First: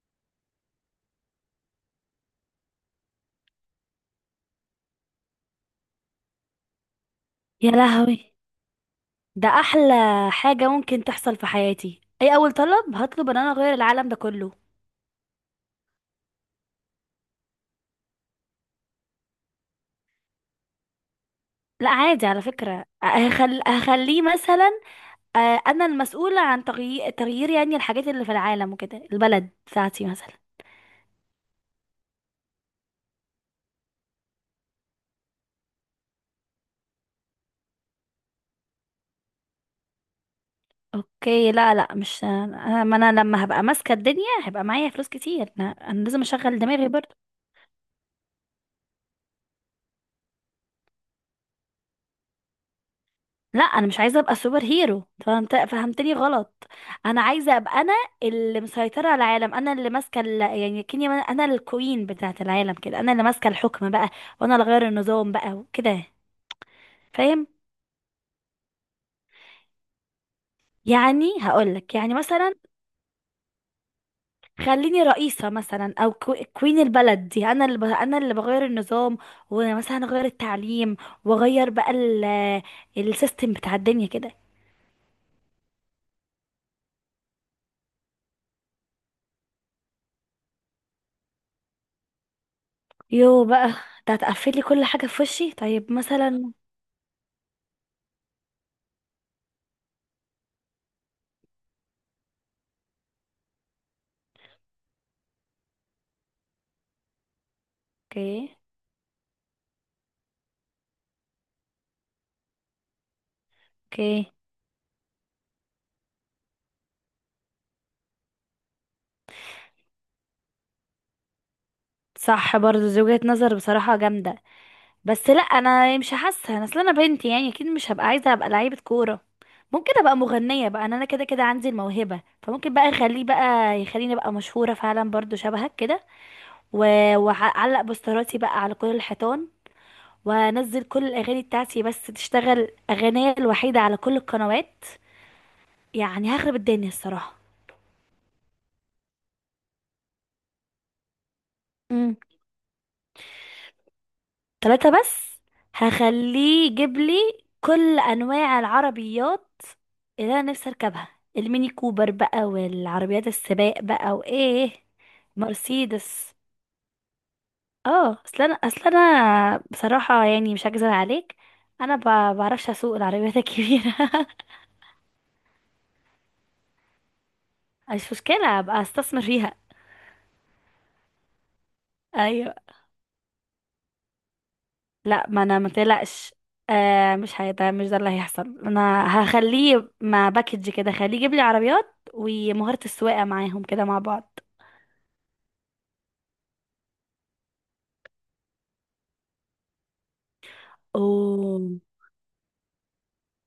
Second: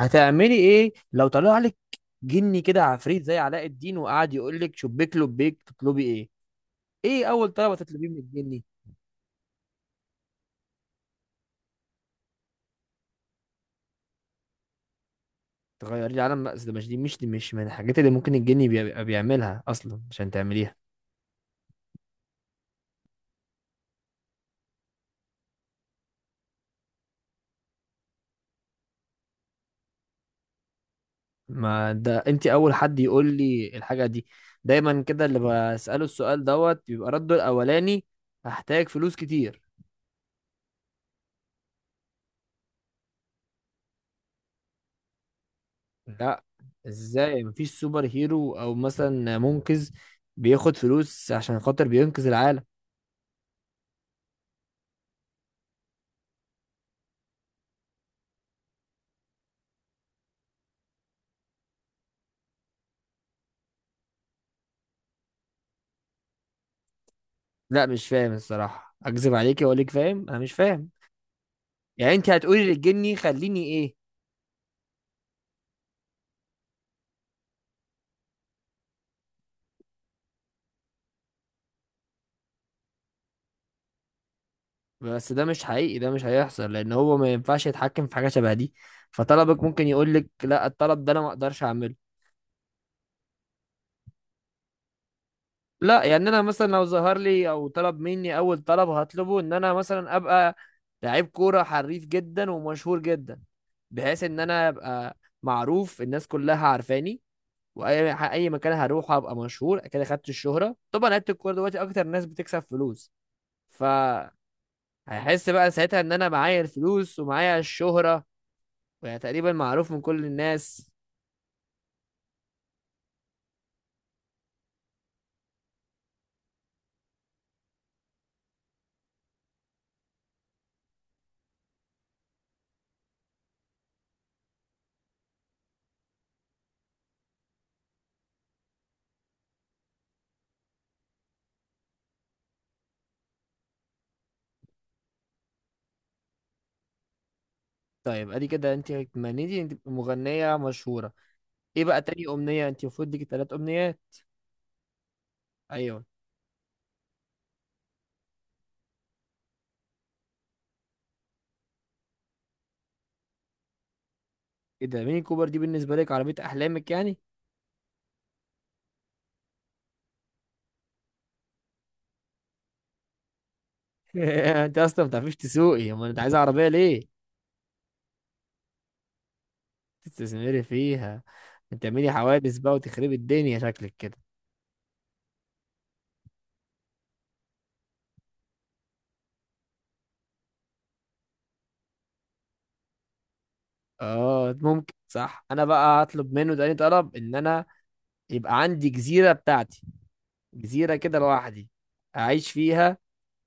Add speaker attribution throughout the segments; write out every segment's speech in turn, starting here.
Speaker 1: هتعملي ايه لو طلع لك جني كده عفريت زي علاء الدين وقعد يقول لك شبيك لبيك تطلبي ايه؟ ايه اول
Speaker 2: يا
Speaker 1: طلب تطلبيه من
Speaker 2: لهوي!
Speaker 1: الجني؟
Speaker 2: ده احلى حاجة ممكن تحصل في حياتي. اي اول طلب هطلب ان انا اغير العالم ده كله.
Speaker 1: تغيري العالم؟ لا أصل ده مش دي مش دي مش من الحاجات اللي ممكن الجني بيبقى بيعملها اصلا عشان تعمليها.
Speaker 2: لا عادي على فكرة، هخليه مثلا. انا المسؤولة عن تغيير يعني الحاجات اللي في العالم وكده، البلد بتاعتي مثلا.
Speaker 1: ما ده انت اول حد يقول لي الحاجه دي. دايما كده اللي بساله السؤال دوت بيبقى رده الاولاني: هحتاج فلوس كتير.
Speaker 2: اوكي. لا، لا، مش انا ما انا لما هبقى ماسكة الدنيا هيبقى معايا فلوس كتير. انا لازم
Speaker 1: لا،
Speaker 2: اشغل دماغي برضه.
Speaker 1: ازاي مفيش سوبر هيرو او مثلا منقذ بياخد فلوس عشان خاطر بينقذ العالم؟
Speaker 2: لا، انا مش عايزه ابقى سوبر هيرو. فهمتني غلط. انا عايزه ابقى انا اللي مسيطره على العالم، انا اللي يعني كني انا الكوين بتاعه العالم كده، انا اللي ماسكه الحكم بقى، وانا اللي غير النظام بقى وكده. فاهم؟
Speaker 1: لا مش فاهم الصراحة، اكذب عليكي واقول لك فاهم؟ انا مش فاهم.
Speaker 2: يعني هقولك
Speaker 1: يعني
Speaker 2: يعني
Speaker 1: انت
Speaker 2: مثلا
Speaker 1: هتقولي للجني خليني ايه؟
Speaker 2: خليني رئيسة مثلا او كوين البلد دي. انا اللي بغير النظام، ومثلا اغير التعليم، واغير بقى السيستم بتاع الدنيا كده.
Speaker 1: بس ده مش حقيقي، ده مش هيحصل لان هو ما ينفعش يتحكم في حاجة شبه دي. فطلبك ممكن يقول لك لا، الطلب ده انا ما اقدرش اعمله.
Speaker 2: يو بقى! ده هتقفلي كل حاجة في وشي. طيب
Speaker 1: لا، يعني انا
Speaker 2: مثلا.
Speaker 1: مثلا لو ظهر لي او طلب مني اول طلب هطلبه ان انا مثلا ابقى لعيب كورة حريف جدا ومشهور جدا، بحيث ان انا ابقى معروف، الناس كلها عارفاني، واي
Speaker 2: اوكي،
Speaker 1: اي مكان هروح ابقى مشهور كده. خدت الشهرة طبعا، لعيبة الكورة دلوقتي اكتر ناس بتكسب فلوس. فهحس
Speaker 2: اوكي.
Speaker 1: بقى ساعتها ان انا معايا الفلوس ومعايا الشهرة، يعني تقريبا معروف من كل الناس.
Speaker 2: صح، برضو دي وجهة نظر بصراحة جامدة، بس لا انا مش حاسة. انا اصل انا بنت، يعني اكيد مش هبقى عايزة ابقى لعيبة كورة. ممكن ابقى مغنية بقى، انا كده كده عندي الموهبة، فممكن بقى اخليه بقى يخليني ابقى مشهورة فعلا برضو شبهك كده. واعلق بوستراتي بقى على كل الحيطان، وانزل كل الاغاني بتاعتي، بس تشتغل اغنية الوحيدة على كل القنوات. يعني هخرب الدنيا الصراحة.
Speaker 1: طيب ادي كده انت اتمنيتي انت تبقي مغنية مشهورة. ايه بقى تاني امنية؟ انت المفروض ليكي تلات امنيات.
Speaker 2: ثلاثة بس؟
Speaker 1: ايوه.
Speaker 2: هخليه يجيب لي كل انواع العربيات اللي انا نفسي اركبها، الميني كوبر بقى، والعربيات السباق بقى، وايه.
Speaker 1: ايه ده؟ ميني كوبر دي بالنسبة لك عربية
Speaker 2: مرسيدس.
Speaker 1: احلامك يعني؟
Speaker 2: اه، اصل انا، اصل انا بصراحة يعني مش هكذب عليك، انا بعرفش اسوق العربيات الكبيرة
Speaker 1: انت اصلا ما بتعرفيش تسوقي، امال انت عايزة عربية ليه؟
Speaker 2: مش مشكلة، ابقى استثمر فيها.
Speaker 1: تستثمري فيها؟ انت تعملي
Speaker 2: ايوه.
Speaker 1: حوادث بقى وتخربي الدنيا شكلك كده.
Speaker 2: لا، ما انا ما تقلقش. آه، مش ده اللي هيحصل. انا هخليه مع باكج كده، خليه يجيب لي عربيات ومهارة السواقة معاهم كده مع بعض.
Speaker 1: اه، ممكن صح. انا بقى هطلب منه تاني طلب ان انا يبقى عندي جزيرة بتاعتي، جزيرة كده
Speaker 2: اوه.
Speaker 1: لوحدي أعيش فيها.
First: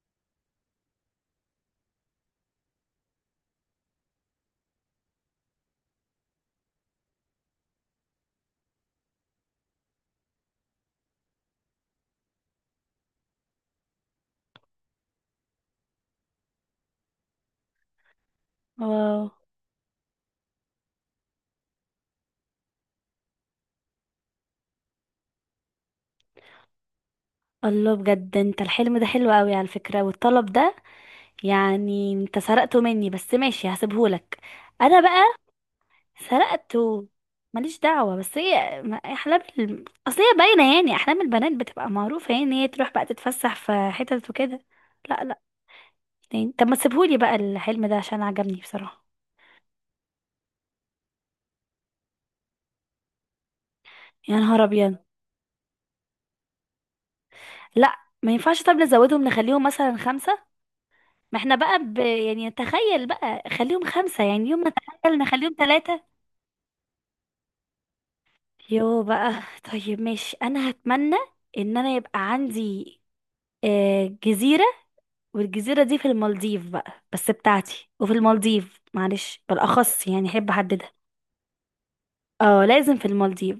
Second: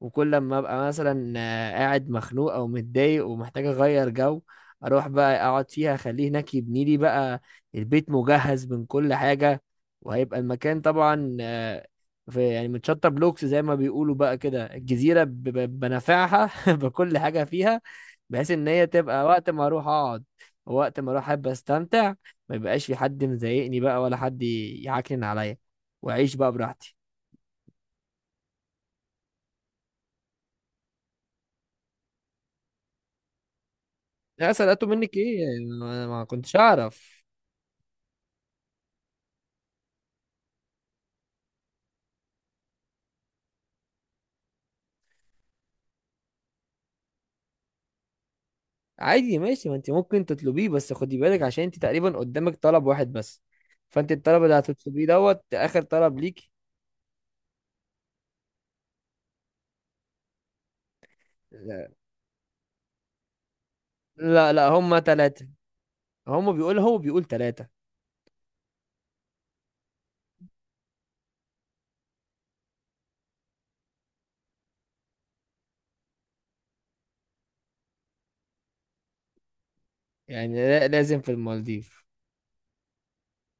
Speaker 1: وكل لما أبقى مثلا قاعد مخنوق أو متضايق ومحتاج أغير جو أروح بقى أقعد فيها. أخليه هناك يبني لي بقى البيت مجهز من كل حاجة. وهيبقى المكان طبعا في يعني متشطب بلوكس زي ما بيقولوا بقى كده. الجزيرة بنافعها بكل حاجة فيها، بحيث إن هي
Speaker 2: واو.
Speaker 1: تبقى وقت ما أروح أقعد ووقت ما أروح أحب أستمتع. ما يبقاش في حد مضايقني بقى ولا حد يعكنن عليا، وأعيش بقى براحتي.
Speaker 2: الله! بجد انت الحلم ده حلو قوي على فكرة، والطلب ده يعني انت سرقته مني، بس ماشي هسيبهولك.
Speaker 1: لا سرقته
Speaker 2: انا
Speaker 1: منك
Speaker 2: بقى
Speaker 1: ايه، انا ما كنتش
Speaker 2: سرقته،
Speaker 1: اعرف.
Speaker 2: ماليش دعوة. بس هي احلام اصل هي باينة، يعني احلام البنات بتبقى معروفة، يعني هي تروح بقى تتفسح في حتت وكده. لا، لا. تاني؟ طب ما تسيبهولي بقى الحلم ده عشان عجبني بصراحة.
Speaker 1: عادي ماشي، ما انت ممكن تطلبيه. بس خدي بالك عشان انت تقريبا قدامك طلب واحد بس. فانت
Speaker 2: يا
Speaker 1: الطلب اللي
Speaker 2: نهار ابيض!
Speaker 1: هتطلبيه دوت اخر طلب ليك.
Speaker 2: لا، ما ينفعش. طب نزودهم، نخليهم مثلا خمسة. ما احنا بقى
Speaker 1: لا.
Speaker 2: يعني تخيل بقى خليهم خمسة، يعني
Speaker 1: لا,
Speaker 2: يوم
Speaker 1: لا
Speaker 2: ما
Speaker 1: هما
Speaker 2: نتخيل
Speaker 1: ثلاثة.
Speaker 2: نخليهم ثلاثة.
Speaker 1: هما بيقول، هو بيقول ثلاثة.
Speaker 2: يو بقى! طيب ماشي، انا هتمنى ان انا يبقى عندي جزيرة. والجزيرة دي في المالديف بقى، بس بتاعتي، وفي المالديف معلش بالاخص، يعني احب
Speaker 1: يعني لا-
Speaker 2: احددها.
Speaker 1: لازم في المالديف.
Speaker 2: اه، لازم في المالديف.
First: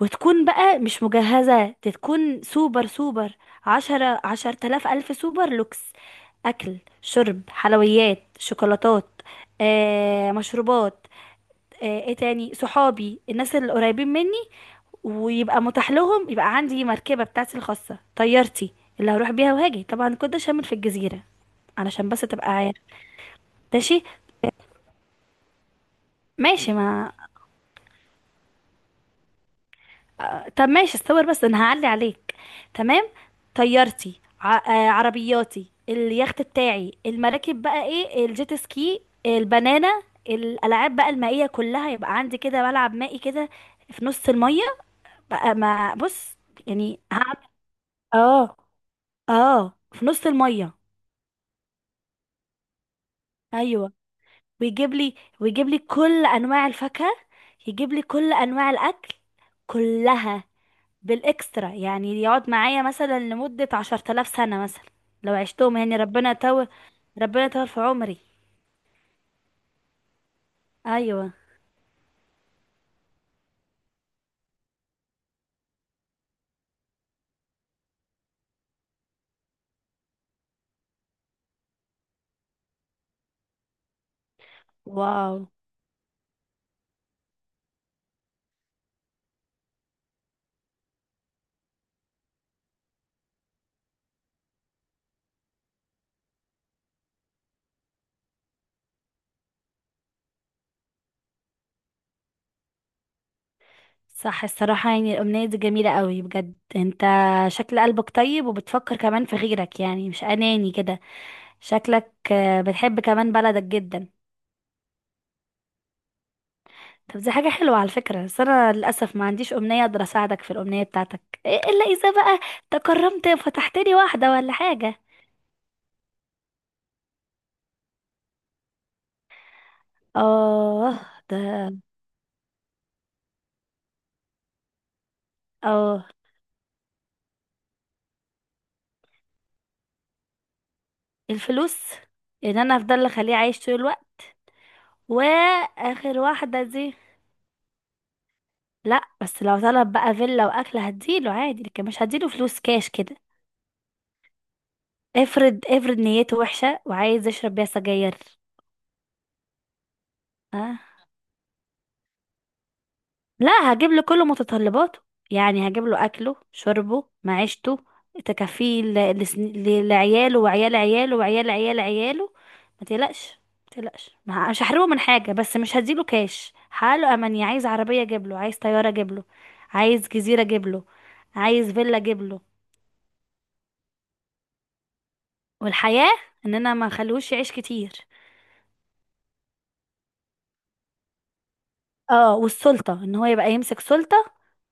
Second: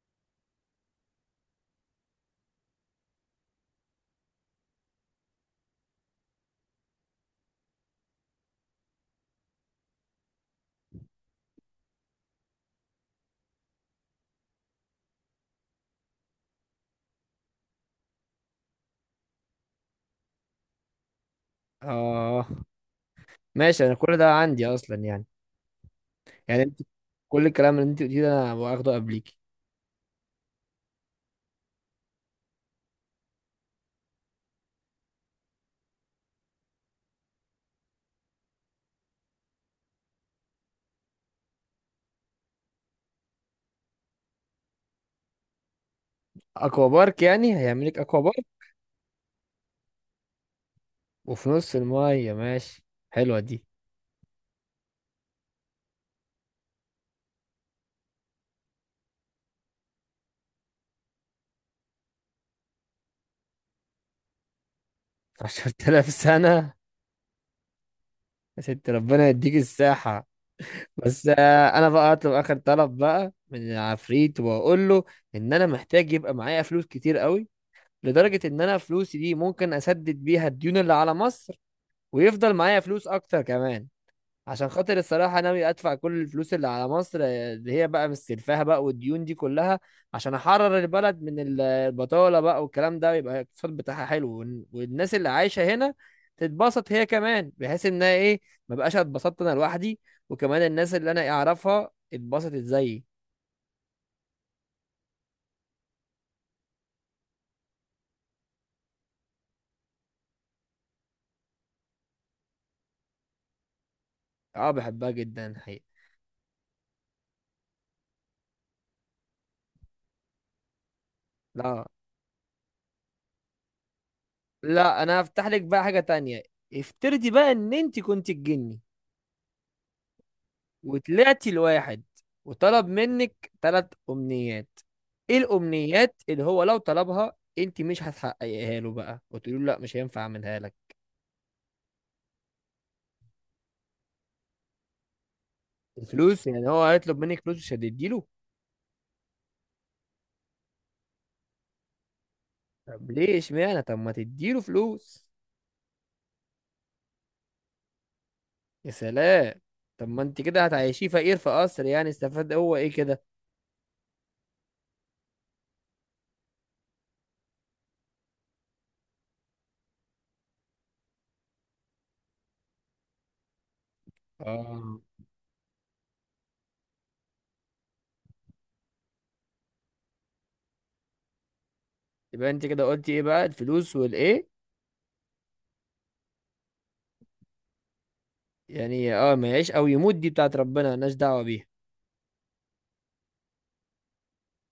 Speaker 2: وتكون بقى مش مجهزة، تكون سوبر سوبر. عشرة 10,000 ألف سوبر لوكس. أكل، شرب، حلويات، شوكولاتات، مشروبات، ايه تاني، صحابي، الناس اللي قريبين مني. ويبقى متاح لهم، يبقى عندي مركبة بتاعتي الخاصة، طيارتي اللي هروح بيها وهاجي. طبعا كنت شامل في الجزيرة، علشان بس
Speaker 1: اه
Speaker 2: تبقى عارف.
Speaker 1: ماشي، انا
Speaker 2: ماشي.
Speaker 1: كل ده عندي اصلا يعني. يعني
Speaker 2: ماشي
Speaker 1: انت
Speaker 2: ما
Speaker 1: كل الكلام اللي انت قلتيه ده انا واخده قبليك.
Speaker 2: طب ماشي، استور، بس انا هعلي عليك. تمام. طيارتي، عربياتي، اليخت بتاعي، المراكب بقى، ايه، الجيت سكي، البنانة، الالعاب بقى المائية كلها، يبقى عندي كده ملعب مائي كده في نص المية بقى. ما بص،
Speaker 1: اكوا
Speaker 2: يعني
Speaker 1: بارك
Speaker 2: هعمل
Speaker 1: يعني؟ هيعملك اكوا بارك
Speaker 2: اه. اه، في نص المية.
Speaker 1: وفي نص المية؟ ماشي، حلوة دي.
Speaker 2: ايوه. ويجيب لي، ويجيب لي كل انواع الفاكهة، يجيب لي كل انواع الاكل كلها بالاكسترا، يعني يقعد معايا مثلا لمدة 10,000 سنة مثلا، لو عشتهم، يعني
Speaker 1: 10,000
Speaker 2: ربنا يطول.
Speaker 1: سنة؟
Speaker 2: ربنا يطول في عمري.
Speaker 1: يا ست ربنا يديك الساحة. بس
Speaker 2: ايوه.
Speaker 1: انا بقى اطلب اخر طلب بقى من العفريت واقول له ان انا محتاج يبقى معايا فلوس كتير قوي، لدرجة ان انا فلوسي دي ممكن اسدد بيها الديون اللي على مصر، ويفضل معايا فلوس اكتر كمان. عشان خاطر
Speaker 2: واو.
Speaker 1: الصراحة ناوي أدفع كل الفلوس اللي على مصر، اللي هي بقى مستلفاها بقى والديون دي كلها، عشان أحرر البلد من البطالة بقى والكلام ده، ويبقى الاقتصاد بتاعها حلو والناس اللي عايشة هنا تتبسط هي كمان، بحيث إنها إيه، ما بقاش اتبسطت أنا لوحدي، وكمان الناس اللي أنا أعرفها اتبسطت زيي.
Speaker 2: صح، الصراحة يعني الأمنية دي جميلة قوي بجد، انت شكل قلبك طيب، وبتفكر كمان في غيرك، يعني مش أناني كده. شكلك بتحب كمان بلدك جدا.
Speaker 1: أه بحبها جدا حقيقة.
Speaker 2: طب دي حاجة حلوة على فكرة، بس أنا للأسف ما عنديش أمنية أقدر أساعدك في الأمنية بتاعتك. إيه
Speaker 1: لا.
Speaker 2: إلا إذا بقى تكرمت فتحت لي واحدة ولا حاجة.
Speaker 1: لا أنا هفتح لك بقى حاجة تانية. افترضي بقى إن أنت كنت الجني
Speaker 2: آه. ده.
Speaker 1: وطلعتي لواحد وطلب منك تلات امنيات. ايه
Speaker 2: اه.
Speaker 1: الامنيات اللي هو لو طلبها انت مش هتحققيها له بقى وتقولي له لا مش هينفع اعملها لك؟
Speaker 2: الفلوس. ان انا افضل اخليه عايش طول الوقت. واخر
Speaker 1: الفلوس؟
Speaker 2: واحده
Speaker 1: يعني هو
Speaker 2: دي.
Speaker 1: هيطلب منك فلوس مش هتديله؟
Speaker 2: لا، بس لو طلب بقى فيلا واكل هديله عادي، لكن مش هديله فلوس كاش
Speaker 1: طب
Speaker 2: كده.
Speaker 1: ليه؟ اشمعنى؟ طب ما تديله فلوس.
Speaker 2: افرض نيته وحشه وعايز يشرب بيها سجاير.
Speaker 1: يا سلام. طب ما انت كده
Speaker 2: اه.
Speaker 1: هتعيشيه فقير في قصر، يعني استفاد هو ايه كده؟
Speaker 2: لا، هجيب له كل متطلباته، يعني هجيب له اكله، شربه، معيشته، تكفيه لعياله وعيال عياله وعيال عيال عياله. ما تقلقش، ما تقلقش. مش هحرمه من
Speaker 1: اه.
Speaker 2: حاجه، بس مش هديله كاش. حاله اماني، عايز عربيه اجيب له، عايز طياره اجيب له، عايز جزيره اجيب له، عايز فيلا اجيب له.
Speaker 1: يبقى انت كده قلتي ايه بقى؟ الفلوس والايه؟
Speaker 2: والحياه، ان انا ما اخليهوش يعيش كتير.
Speaker 1: يعني اه، ما يعيش او يموت دي بتاعت ربنا، مالناش دعوة بيها.
Speaker 2: اه، والسلطه، ان هو يبقى يمسك سلطه،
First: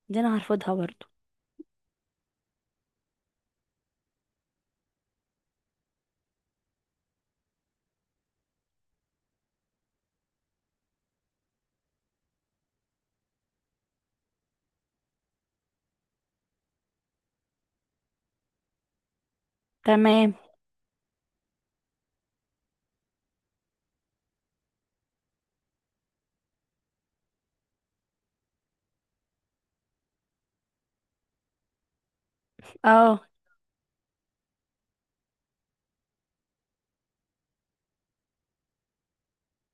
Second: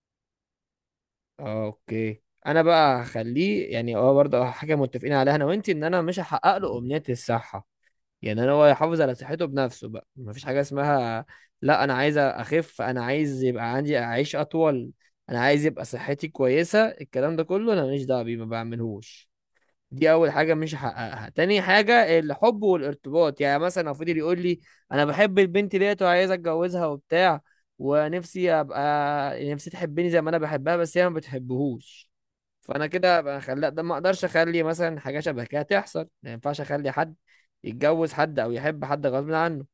Speaker 2: دي انا هرفضها برضه.
Speaker 1: اه اوكي. انا بقى هخليه يعني اه برضه حاجه متفقين عليها انا وانتي، ان انا مش هحقق له امنيه الصحه. يعني انا هو يحافظ على صحته بنفسه بقى. مفيش حاجه اسمها لا انا عايز اخف، انا عايز يبقى عندي اعيش اطول، انا عايز يبقى صحتي كويسه. الكلام ده كله انا ماليش دعوه بيه، ما بعملهوش. دي اول
Speaker 2: تمام.
Speaker 1: حاجه مش هحققها. تاني حاجه: الحب والارتباط. يعني مثلا لو فضل يقول لي انا بحب البنت ديت وعايز اتجوزها وبتاع، ونفسي ابقى، نفسي تحبني زي ما انا بحبها بس هي ما بتحبهوش. فانا كده
Speaker 2: اه
Speaker 1: ابقى خلا ده، ما اقدرش اخلي مثلا حاجه شبه كده تحصل. ما ينفعش اخلي حد يتجوز حد او يحب حد غصب عنه.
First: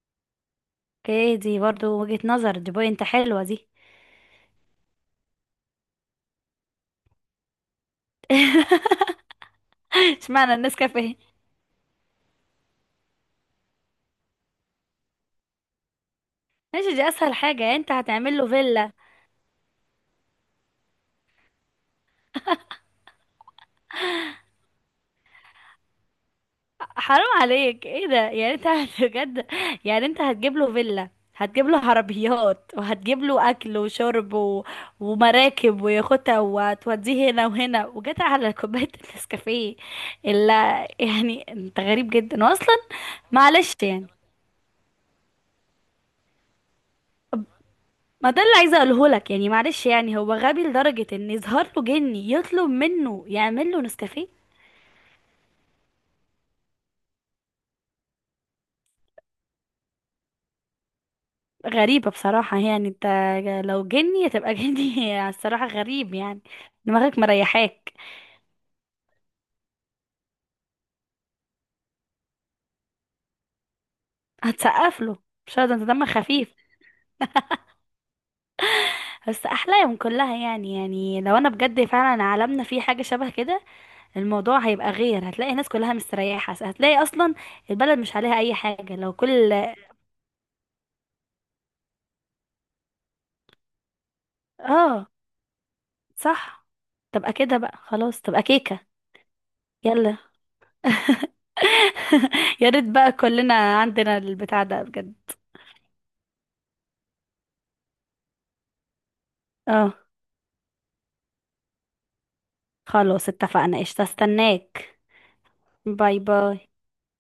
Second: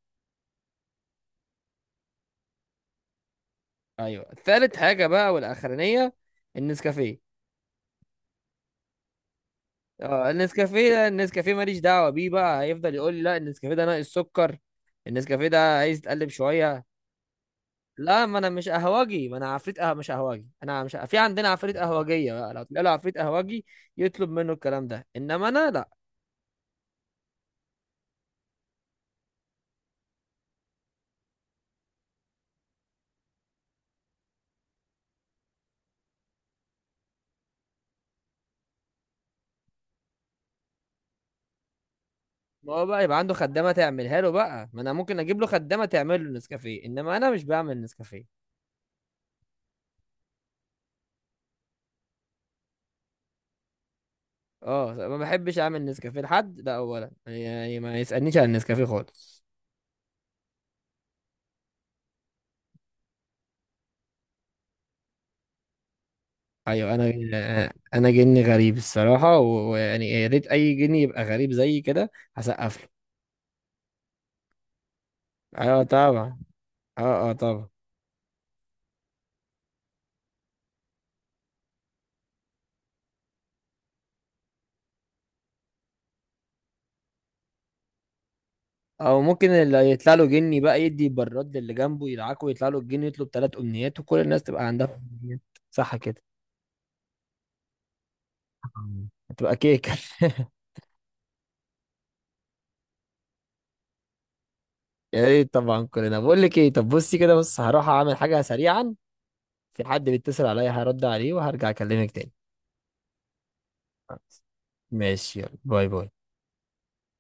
Speaker 2: اوكي، دي برضو وجهة نظر، دي بوينت حلوة دي.
Speaker 1: ايوه ثالث حاجه بقى والاخرانيه: النسكافيه. اه
Speaker 2: اشمعنى
Speaker 1: النسكافيه ده،
Speaker 2: النسكافيه؟
Speaker 1: النسكافيه ماليش دعوه بيه بقى. هيفضل يقول لي لا النسكافيه ده ناقص سكر، النسكافيه ده عايز تقلب شويه.
Speaker 2: ماشي، دي اسهل حاجة. يعني انت
Speaker 1: لا، ما
Speaker 2: هتعمل له
Speaker 1: انا مش
Speaker 2: فيلا؟
Speaker 1: قهوجي، ما انا عفريت قهوه مش قهوجي. انا مش في عندنا عفريت قهوجيه بقى؟ لو تلاقي له عفريت قهوجي يطلب منه الكلام ده، انما انا لا.
Speaker 2: حرام عليك، ايه ده! يعني انت بجد، يعني انت هتجيب له فيلا، هتجيب له عربيات، وهتجيب له اكل وشرب و... ومراكب ويخوتة، وتوديه هنا وهنا، وجت على كوباية النسكافيه؟ الا يعني انت غريب جدا،
Speaker 1: ما
Speaker 2: واصلا
Speaker 1: هو بقى يبقى عنده خدامه
Speaker 2: معلش يعني.
Speaker 1: تعملها له بقى، ما انا ممكن اجيب له خدامه تعمل له نسكافيه، انما انا مش بعمل نسكافيه.
Speaker 2: ما ده اللي عايزه اقوله لك، يعني معلش يعني هو غبي لدرجه ان يظهر له جني يطلب منه يعمل له نسكافيه.
Speaker 1: اه ما بحبش اعمل نسكافيه لحد ده اولا. يعني ما يسالنيش عن النسكافيه خالص.
Speaker 2: غريبه بصراحه، يعني انت لو جني هتبقى جني الصراحه غريب يعني.
Speaker 1: ايوه. انا
Speaker 2: دماغك مريحاك.
Speaker 1: انا جني غريب الصراحه ويعني يا ريت اي جني يبقى غريب زي كده. هسقف له.
Speaker 2: هتسقف له؟ مش هذا،
Speaker 1: ايوه
Speaker 2: انت دمك
Speaker 1: طبعا.
Speaker 2: خفيف.
Speaker 1: اه اه طبعا.
Speaker 2: بس احلاهم كلها، يعني لو انا بجد فعلا عالمنا فيه حاجه شبه كده، الموضوع هيبقى غير، هتلاقي الناس كلها مستريحه، هتلاقي اصلا البلد مش عليها اي حاجه لو
Speaker 1: او ممكن
Speaker 2: كل.
Speaker 1: اللي يطلع له جني بقى يدي براد للي جنبه يدعكه ويطلع له الجني، يطلب ثلاث امنيات وكل الناس تبقى عندها
Speaker 2: اه.
Speaker 1: امنيات. صح كده؟
Speaker 2: صح. تبقى كده بقى، خلاص تبقى كيكه.
Speaker 1: هتبقى كيكه.
Speaker 2: يلا. يا ريت بقى كلنا عندنا البتاع ده بجد.
Speaker 1: يا ريت طبعا كلنا. بقول لك ايه طب، بصي كده، بص هروح اعمل حاجه سريعا. في
Speaker 2: اه.
Speaker 1: حد بيتصل عليا هرد عليه وهرجع اكلمك تاني.
Speaker 2: خلاص اتفقنا، قشطة، استناك.
Speaker 1: ماشي يلا، باي باي.
Speaker 2: باي باي.